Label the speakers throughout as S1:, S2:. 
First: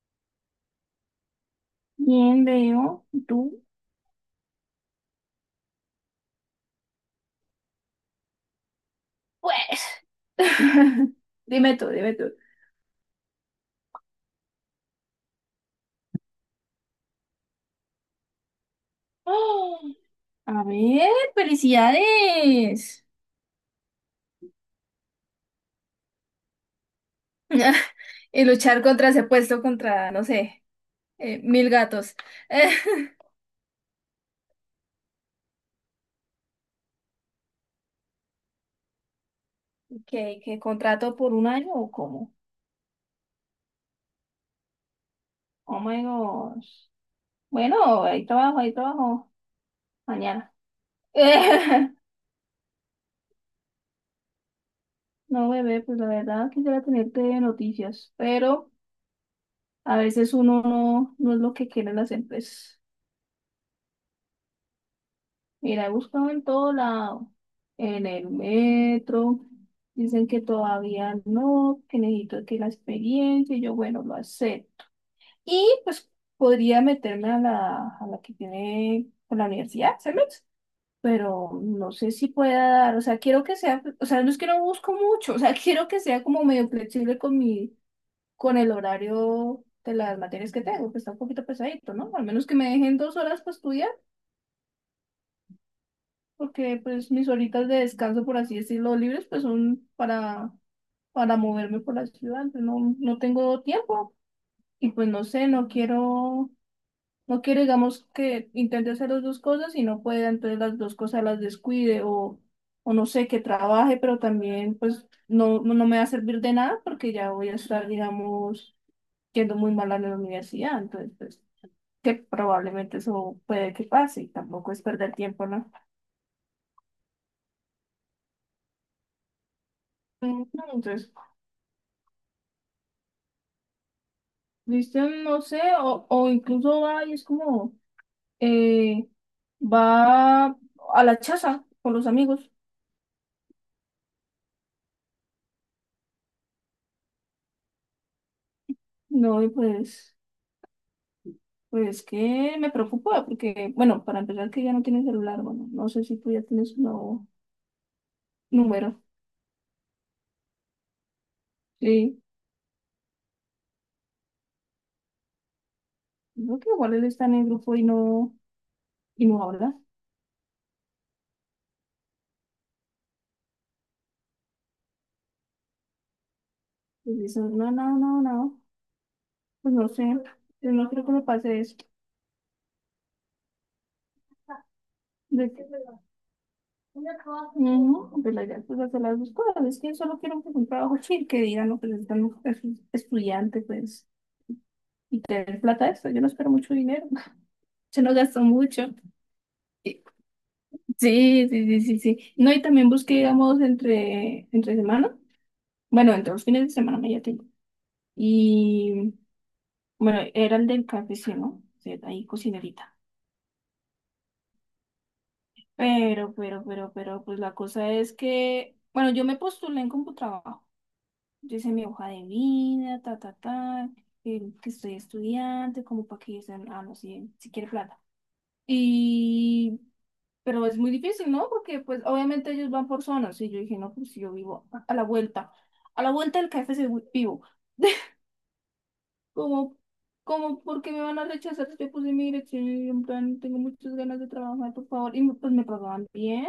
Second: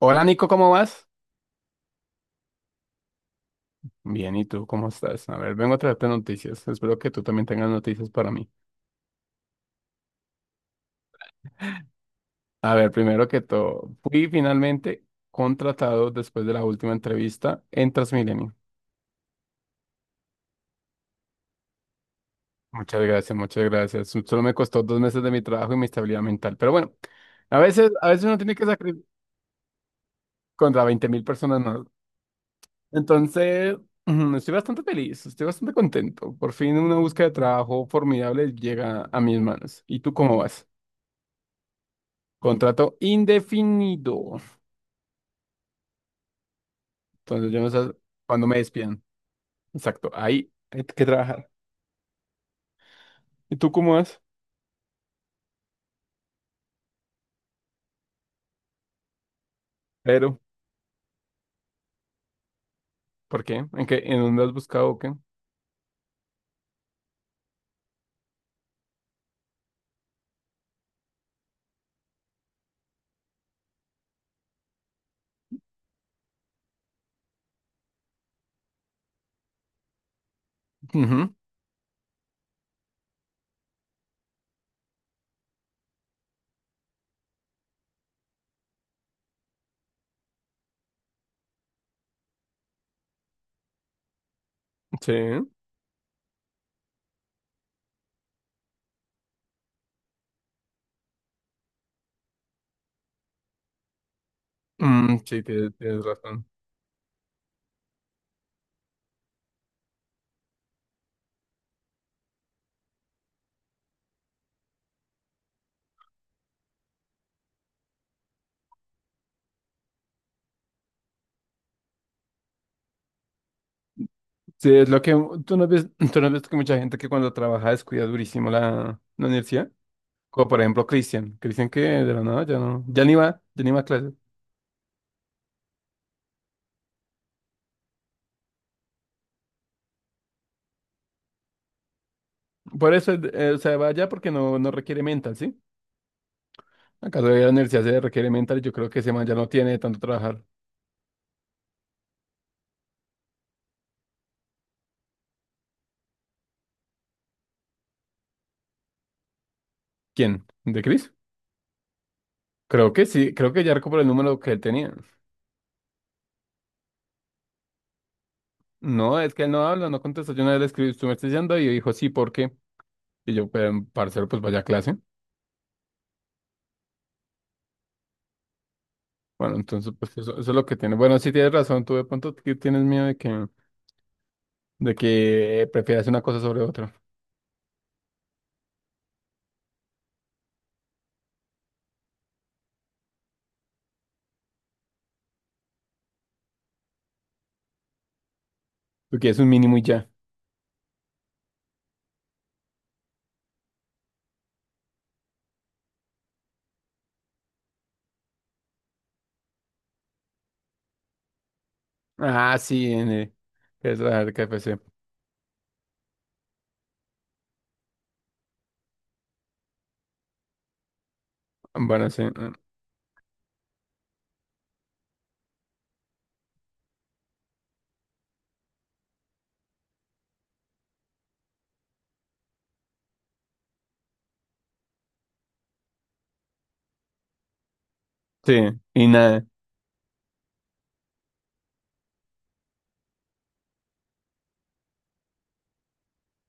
S1: Hola Nico, ¿cómo vas?
S2: Bien, veo. ¿Tú?
S1: Bien, ¿y tú cómo estás? A ver, vengo a traerte noticias. Espero que tú también tengas noticias para mí.
S2: Pues. Dime tú, dime tú.
S1: A ver, primero que todo, fui finalmente contratado después de la última entrevista en Transmilenio.
S2: ¡Oh! A ver,
S1: Muchas
S2: felicidades.
S1: gracias, muchas gracias. Solo me costó 2 meses de mi trabajo y mi estabilidad mental. Pero bueno, a veces uno
S2: Y
S1: tiene que
S2: luchar
S1: sacrificar
S2: contra ese puesto, contra, no sé,
S1: contra veinte mil personas
S2: mil
S1: ¿no?
S2: gatos.
S1: Entonces, ujú, estoy bastante feliz, estoy bastante contento. Por fin una búsqueda de trabajo formidable llega a mis manos. ¿Y tú cómo
S2: ¿Qué
S1: vas?
S2: contrato por un año o cómo?
S1: Contrato indefinido.
S2: Oh my gosh.
S1: Entonces yo no sé
S2: Bueno, hay
S1: cuándo me
S2: trabajo, hay
S1: despidan.
S2: trabajo.
S1: Exacto, ahí
S2: Mañana.
S1: hay que trabajar. ¿Y tú cómo vas?
S2: No, bebé, pues la verdad quisiera tenerte noticias, pero a veces
S1: Pero,
S2: uno no es lo que quieren las empresas.
S1: ¿por qué? ¿En qué? ¿En dónde has buscado o qué?
S2: Mira, he buscado en todo lado, en el metro, dicen que todavía no, que necesito que la experiencia, y yo, bueno, lo acepto. Y pues podría meterme a la, que tiene con la universidad, ¿sabes?
S1: Ujú.
S2: Pero no sé si pueda dar, o sea, quiero que sea, o sea, no es que no busco mucho, o sea, quiero que sea como medio flexible con mi, con el horario de las materias que tengo, que está un poquito pesadito, ¿no? Al menos que me dejen 2 horas para estudiar.
S1: Sí.
S2: Porque pues mis horitas de descanso, por así decirlo, libres, pues son para, moverme por la ciudad. No tengo tiempo y pues
S1: Mm,
S2: no
S1: sí,
S2: sé, no
S1: tienes razón.
S2: quiero, no quiero, digamos, que intente hacer las dos cosas y no pueda, entonces las dos cosas las descuide o no sé, que trabaje, pero también pues no me va a servir de nada porque ya voy a estar, digamos, yendo muy mal a la universidad, entonces pues que probablemente eso puede que pase y tampoco
S1: Sí,
S2: es
S1: es lo que
S2: perder tiempo,
S1: tú no
S2: ¿no?
S1: ves, tú no ves que mucha gente que cuando trabaja descuida durísimo la universidad.
S2: Mm.
S1: Como por ejemplo
S2: Entonces,
S1: Cristian. Cristian que de la nada ya no, ya ni va a clases.
S2: ¿viste? No sé, o, incluso va y es como, eh, va a la chaza con los amigos.
S1: Por eso, o sea, va allá porque no requiere mental, ¿sí? Acaso de la universidad se requiere mental y yo creo que ese man ya
S2: No,
S1: no
S2: y
S1: tiene de tanto
S2: pues,
S1: trabajar.
S2: pues que me preocupa, porque, bueno, para empezar que ya no tiene celular, bueno, no sé si tú ya tienes un nuevo número.
S1: ¿Quién? ¿De Chris?
S2: Sí,
S1: Creo que sí, creo que ya por el número que él tenía.
S2: creo que igual él está en el grupo y no,
S1: No,
S2: y
S1: es
S2: no
S1: que él no
S2: habla.
S1: habla, no contesta. Yo una vez le escribí, tú me estás diciendo, y dijo, sí, ¿por qué? Y yo, pero, parcero, pues vaya a clase.
S2: Pues dice, no, no, no, no,
S1: Bueno,
S2: pues no
S1: entonces,
S2: sé,
S1: pues eso, es lo
S2: yo
S1: que
S2: no
S1: tiene.
S2: creo que
S1: Bueno,
S2: me
S1: sí tienes
S2: pase eso.
S1: razón, tú de pronto que tienes miedo de que, de
S2: De qué?
S1: que prefieras una cosa sobre otra.
S2: No, pues la idea pues hacer las dos cosas. Es que yo solo quiero un trabajo chill que digan lo que les dan estudiantes, pues tener plata de esto. Yo no espero mucho dinero. Se nos gastó mucho.
S1: Porque es un mínimo y ya.
S2: Sí, sí, sí, sí, sí. No, y también busqué, digamos, entre semana. Bueno, entre los fines de semana me ya tengo. Y bueno, era el del KFC, ¿no? O sea, ahí
S1: Ah, sí,
S2: cocinerita.
S1: es la KFC.
S2: Pero, pues la cosa es que, bueno, yo me postulé en Computrabajo. Yo hice mi hoja
S1: Bueno,
S2: de
S1: sí. Mm,
S2: vida, ta, ta, ta, que estoy estudiante, como para que dicen, ah, no, si quiere plata. Y, pero es muy difícil, ¿no? Porque, pues, obviamente ellos van por zonas. Y yo dije, no, pues si yo vivo a la vuelta, a la vuelta del KFC vivo.
S1: sí, y nada,
S2: Como, como, ¿porque me van a rechazar? Si yo puse mi dirección y en plan, tengo muchas ganas de trabajar, por favor. Y pues me pagaban bien,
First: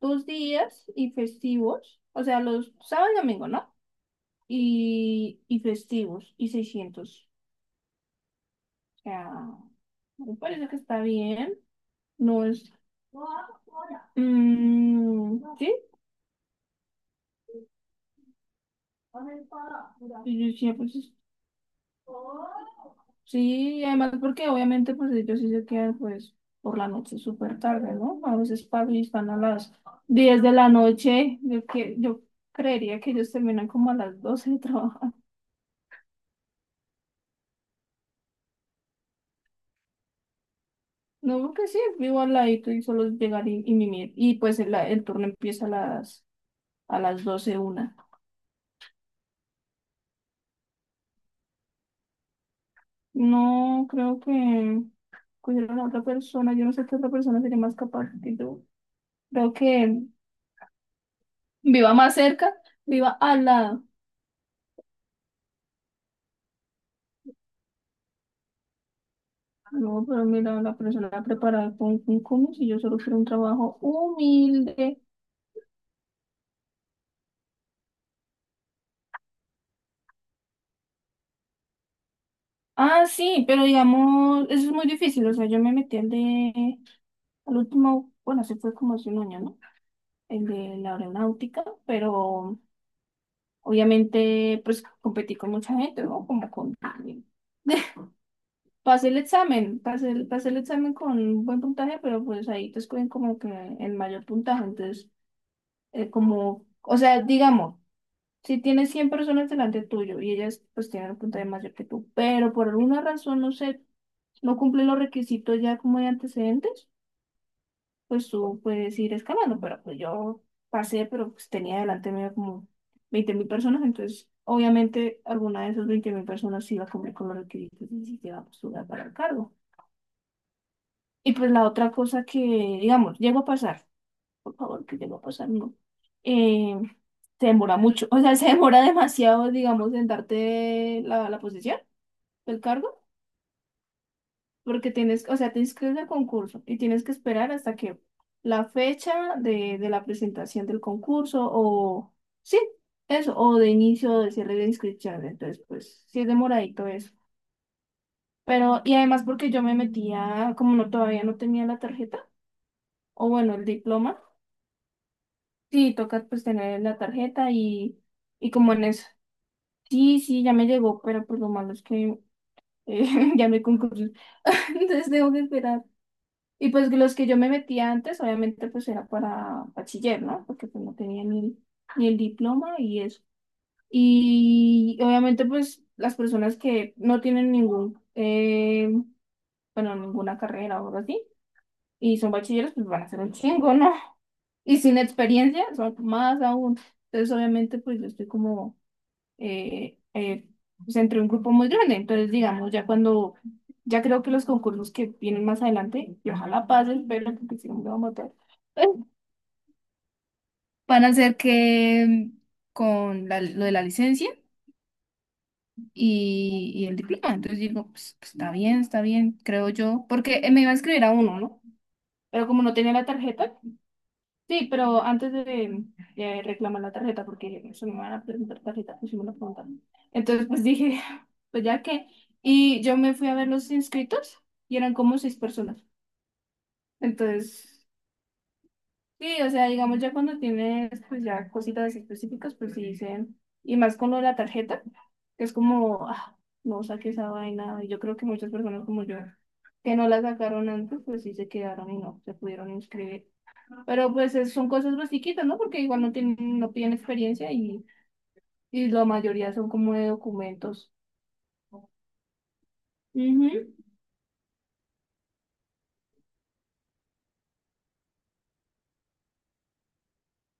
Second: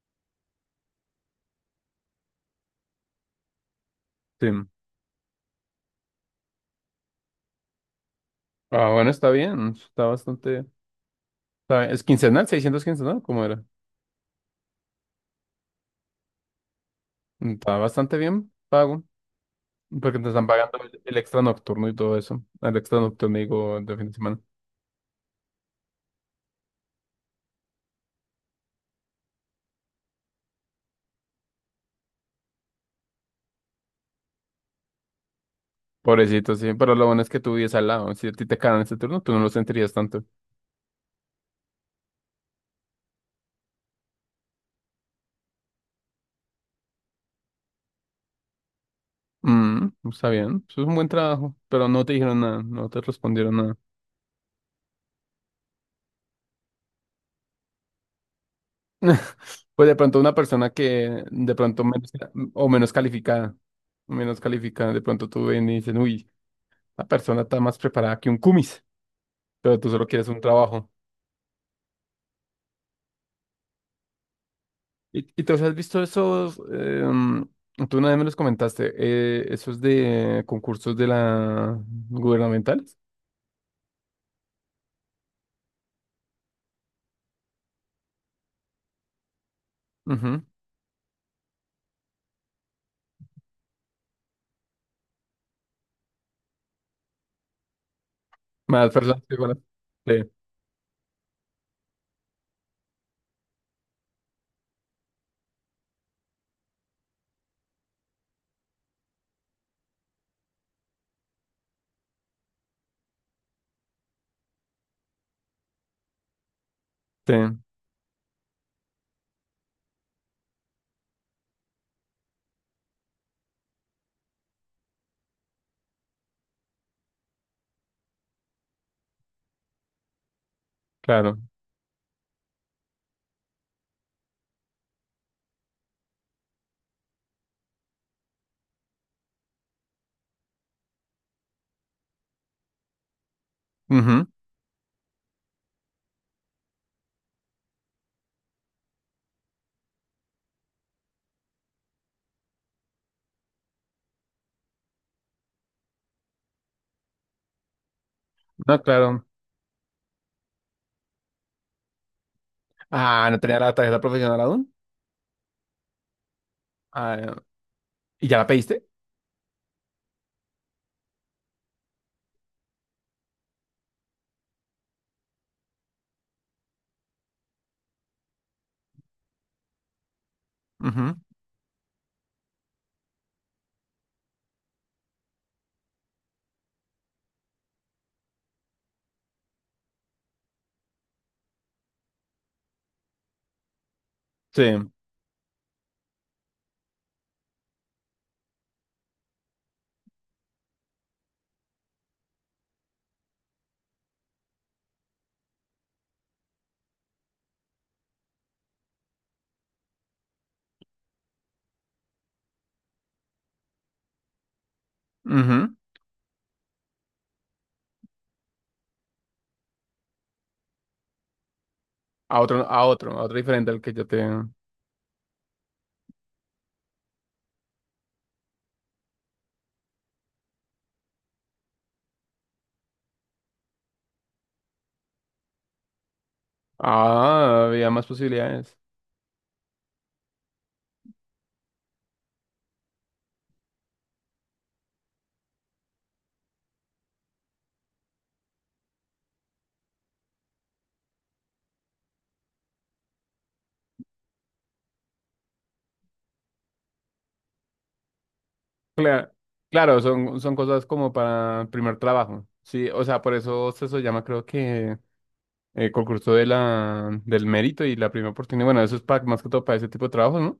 S2: 2 días y festivos, o sea, los sábados y domingo, ¿no?
S1: sí.
S2: y festivos y 600.
S1: Ah,
S2: O
S1: bueno, está
S2: sea,
S1: bien, está
S2: me
S1: bastante.
S2: parece que está bien.
S1: Está bien. ¿Es
S2: No
S1: quincenal?
S2: es.
S1: 600 quincenal. ¿Cómo era?
S2: Mm, sí,
S1: Mm, está bastante bien pago. Porque te
S2: y yo
S1: están
S2: decía,
S1: pagando
S2: pues,
S1: el, el extra nocturno y todo eso. El extra nocturno,
S2: sí,
S1: digo,
S2: y
S1: de fin de
S2: además
S1: semana.
S2: porque obviamente pues ellos sí se quedan pues por la noche súper tarde, ¿no? A veces pasan y están a las 10 de la noche. Yo creería que ellos terminan como a las 12 de trabajar.
S1: Pobrecito, sí. Pero lo bueno es que tú vives al lado. Si a ti te cagan ese turno, tú no lo sentirías tanto.
S2: No, porque sí, vivo al ladito y solo es llegar y, mimir. Y pues el turno empieza a las doce una.
S1: Mm, está bien. Eso es un buen trabajo. Pero no te dijeron nada. No te respondieron nada.
S2: No, creo que cogieron a otra persona. Yo no sé qué otra persona sería más capaz que yo. Creo
S1: Pues de
S2: que
S1: pronto una persona que de pronto
S2: viva
S1: menos,
S2: más cerca,
S1: o menos
S2: viva al
S1: calificada.
S2: lado.
S1: Menos calificada. De pronto tú ven y dicen, uy, la persona está más preparada que un cumis. Pero tú
S2: No,
S1: solo
S2: pero
S1: quieres un
S2: mira, la
S1: trabajo.
S2: persona preparada con un si yo solo quiero un trabajo humilde.
S1: ¿Y te has visto esos? Tú una vez me los comentaste, esos de concursos de la gubernamentales.
S2: Ah, sí, pero digamos, eso es muy difícil. O sea, yo me metí al de, al último, bueno, se fue como hace un año, ¿no?
S1: Ujú.
S2: El de la aeronáutica, pero obviamente pues competí con mucha gente, ¿no? Como con alguien.
S1: Más
S2: Pasé el
S1: personas que van.
S2: examen, pasé el,
S1: Sí,
S2: pasé el examen con un buen puntaje, pero pues ahí te escogen como que el mayor puntaje. Entonces, como, o sea, digamos, si tienes 100 personas delante tuyo y ellas pues tienen un puntaje mayor que tú, pero por alguna razón, no sé, no cumplen los requisitos ya como de antecedentes,
S1: sí,
S2: pues tú puedes ir escalando, pero pues yo pasé, pero pues tenía delante mío como 20.000 personas, entonces obviamente alguna de esas 20.000 personas iba a cumplir con los requisitos y sí se iba a postular para el cargo. Y
S1: claro.
S2: pues la otra cosa que, digamos, llegó a pasar, por favor, que llegó a pasar, no, eh, se demora mucho, o sea, se demora demasiado, digamos, en darte la, posición, el cargo.
S1: Ujú.
S2: Porque tienes, o sea, te inscribes al concurso y tienes que esperar hasta que la fecha de la presentación del concurso o, sí, eso, o de inicio o de cierre de inscripción. Entonces, pues, sí es demoradito eso.
S1: No,
S2: Pero, y además
S1: claro.
S2: porque yo me metía, como no todavía no tenía la tarjeta,
S1: Ah,
S2: o
S1: ¿no
S2: bueno,
S1: tenía
S2: el
S1: la tarjeta
S2: diploma,
S1: profesional aún?
S2: sí, toca pues tener la
S1: Ah, ya.
S2: tarjeta y,
S1: ¿Y ya la
S2: y como
S1: pediste?
S2: en eso. Sí, sí, ya me llegó, pero pues lo malo es que eh, ya me concurso. Entonces tengo que esperar. Y pues los que yo me metía antes, obviamente pues era para bachiller, ¿no? Porque pues no
S1: Ujú.
S2: tenía ni el diploma y eso. Y obviamente pues las personas que no tienen ningún, bueno, ninguna carrera o algo así, y son bachilleros, pues van a ser un chingo, ¿no? Y
S1: Sí.
S2: sin experiencia son más aún. Entonces obviamente pues yo estoy como eh, eh, pues entre un grupo muy grande. Entonces, digamos, ya cuando, ya creo que los concursos que vienen más adelante, y ojalá pasen, pero porque si no me va a matar. Van a ser que con lo de la licencia
S1: Ujú.
S2: y, el diploma. Entonces digo, pues, está bien, creo yo, porque me iba a inscribir a uno, ¿no?
S1: A
S2: Pero
S1: otro,
S2: como no
S1: a
S2: tenía la
S1: otro, a otro
S2: tarjeta,
S1: diferente al que yo te...
S2: sí, pero antes de reclamar la tarjeta, porque eso me van a preguntar tarjeta, pues sí me lo preguntaron. Entonces, pues dije, pues ya que. Y yo me fui a ver los inscritos y eran como seis personas.
S1: Ah,
S2: Entonces,
S1: había más posibilidades.
S2: sí, o sea, digamos, ya cuando tienes, pues ya cositas específicas, pues sí dicen, y más con lo de la tarjeta, que es como, ah, no saqué esa vaina. Y yo creo que muchas personas como yo, que no la sacaron antes, pues sí se quedaron y no se pudieron inscribir. Pero pues son cosas más chiquitas, ¿no? Porque igual no tienen, no piden experiencia y, la
S1: Claro,
S2: mayoría son como
S1: claro,
S2: de
S1: son cosas
S2: documentos.
S1: como para primer trabajo. Sí, o sea, por eso
S2: Ujú.
S1: se eso llama, creo que concurso de la, del mérito y la primera oportunidad. Bueno, eso es para, más que todo para ese tipo de trabajos, ¿no?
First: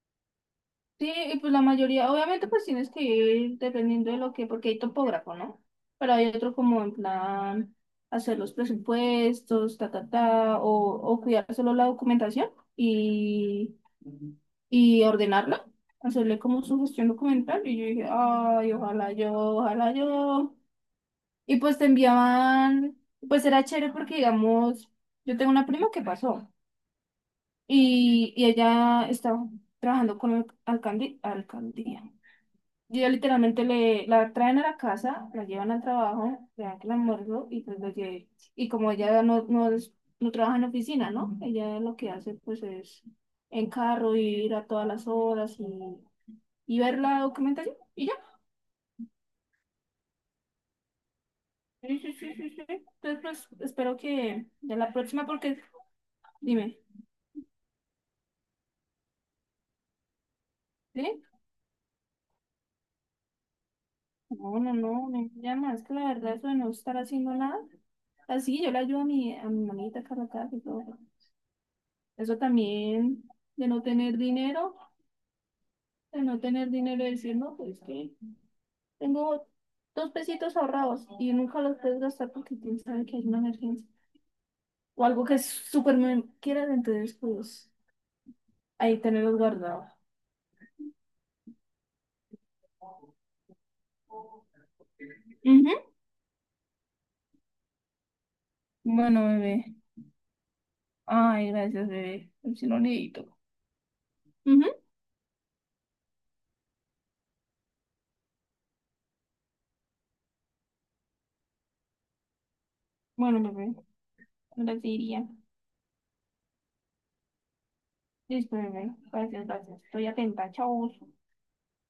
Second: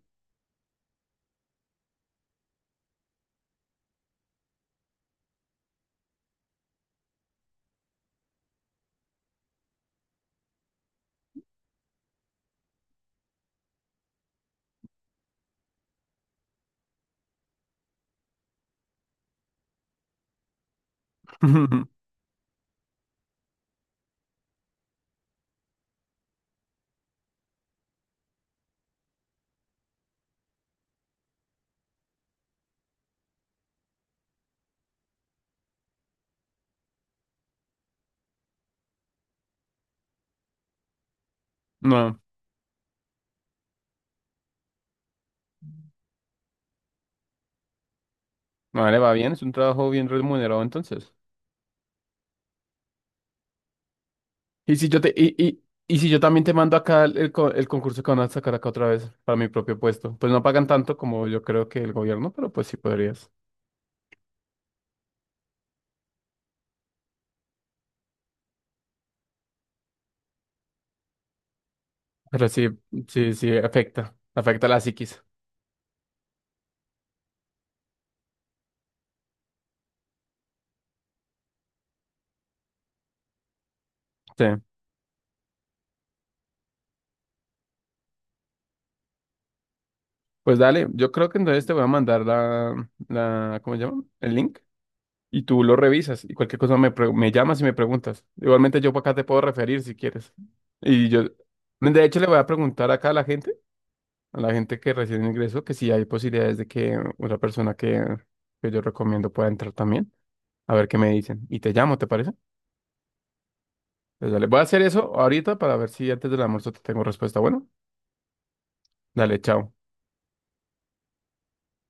S2: Sí, y pues la mayoría, obviamente pues tienes que ir dependiendo de lo que, porque hay topógrafo, ¿no? Pero hay otro como en plan hacer los presupuestos, ta, ta, ta, o, cuidar solo la documentación y, y ordenarla, hacerle como su gestión documental. Y yo dije, ay, ojalá yo, ojalá yo. Y pues te enviaban, pues era chévere porque, digamos, yo tengo una prima que pasó y ella estaba trabajando con el alcalde, alcaldía. Y ella literalmente le, la traen a la casa, la llevan al trabajo, le dan el almuerzo y pues lo lle- Y como ella no trabaja en oficina, ¿no? Ella lo que
S1: No,
S2: hace pues es en carro ir a todas las horas y, ver la documentación y ya.
S1: no le va bien, es un trabajo bien remunerado entonces.
S2: Sí, sí, sí, sí, sí. Entonces pues espero que
S1: Y
S2: ya
S1: si
S2: la
S1: yo te,
S2: próxima
S1: y,
S2: porque
S1: y, y si yo también te mando
S2: dime.
S1: acá el, el concurso que van a sacar acá otra vez para mi propio puesto, pues no pagan tanto
S2: ¿Sí?
S1: como yo creo que el gobierno, pero pues sí podrías.
S2: No, no, no, niña llama, es que la verdad eso de no estar haciendo nada, así yo le ayudo a mi mamita Carla casa y todo. Eso
S1: Pero sí,
S2: también
S1: sí, sí,
S2: de no
S1: afecta,
S2: tener
S1: afecta
S2: dinero,
S1: la psiquis.
S2: de no tener dinero y decir, no, pues que tengo dos pesitos ahorrados y nunca los puedes gastar porque quién sabe que hay una emergencia
S1: Sí.
S2: o algo que súper me quieras, entonces pues ahí tenerlos guardados.
S1: Pues dale, yo creo que entonces te voy a mandar la, ¿cómo se llama? El link, y tú lo
S2: Ujú.
S1: revisas y cualquier cosa me llamas y me preguntas. Igualmente yo por acá te
S2: Bueno,
S1: puedo
S2: bebé.
S1: referir si quieres. Y yo,
S2: Ay, gracias,
S1: de hecho, le
S2: bebé.
S1: voy a
S2: Si no
S1: preguntar acá a la
S2: necesito.
S1: gente, a la
S2: Ujú.
S1: gente que recién ingresó, que si hay posibilidades de que una persona que yo recomiendo pueda entrar también, a ver qué me dicen. Y te llamo, ¿te parece?
S2: Bueno, bebé,
S1: Pues dale, voy a
S2: ahora
S1: hacer
S2: sí
S1: eso
S2: iría.
S1: ahorita para ver si antes del almuerzo te tengo respuesta. Bueno,
S2: Listo, bebé.
S1: dale,
S2: Gracias,
S1: chao.
S2: gracias. Estoy atenta. Chau.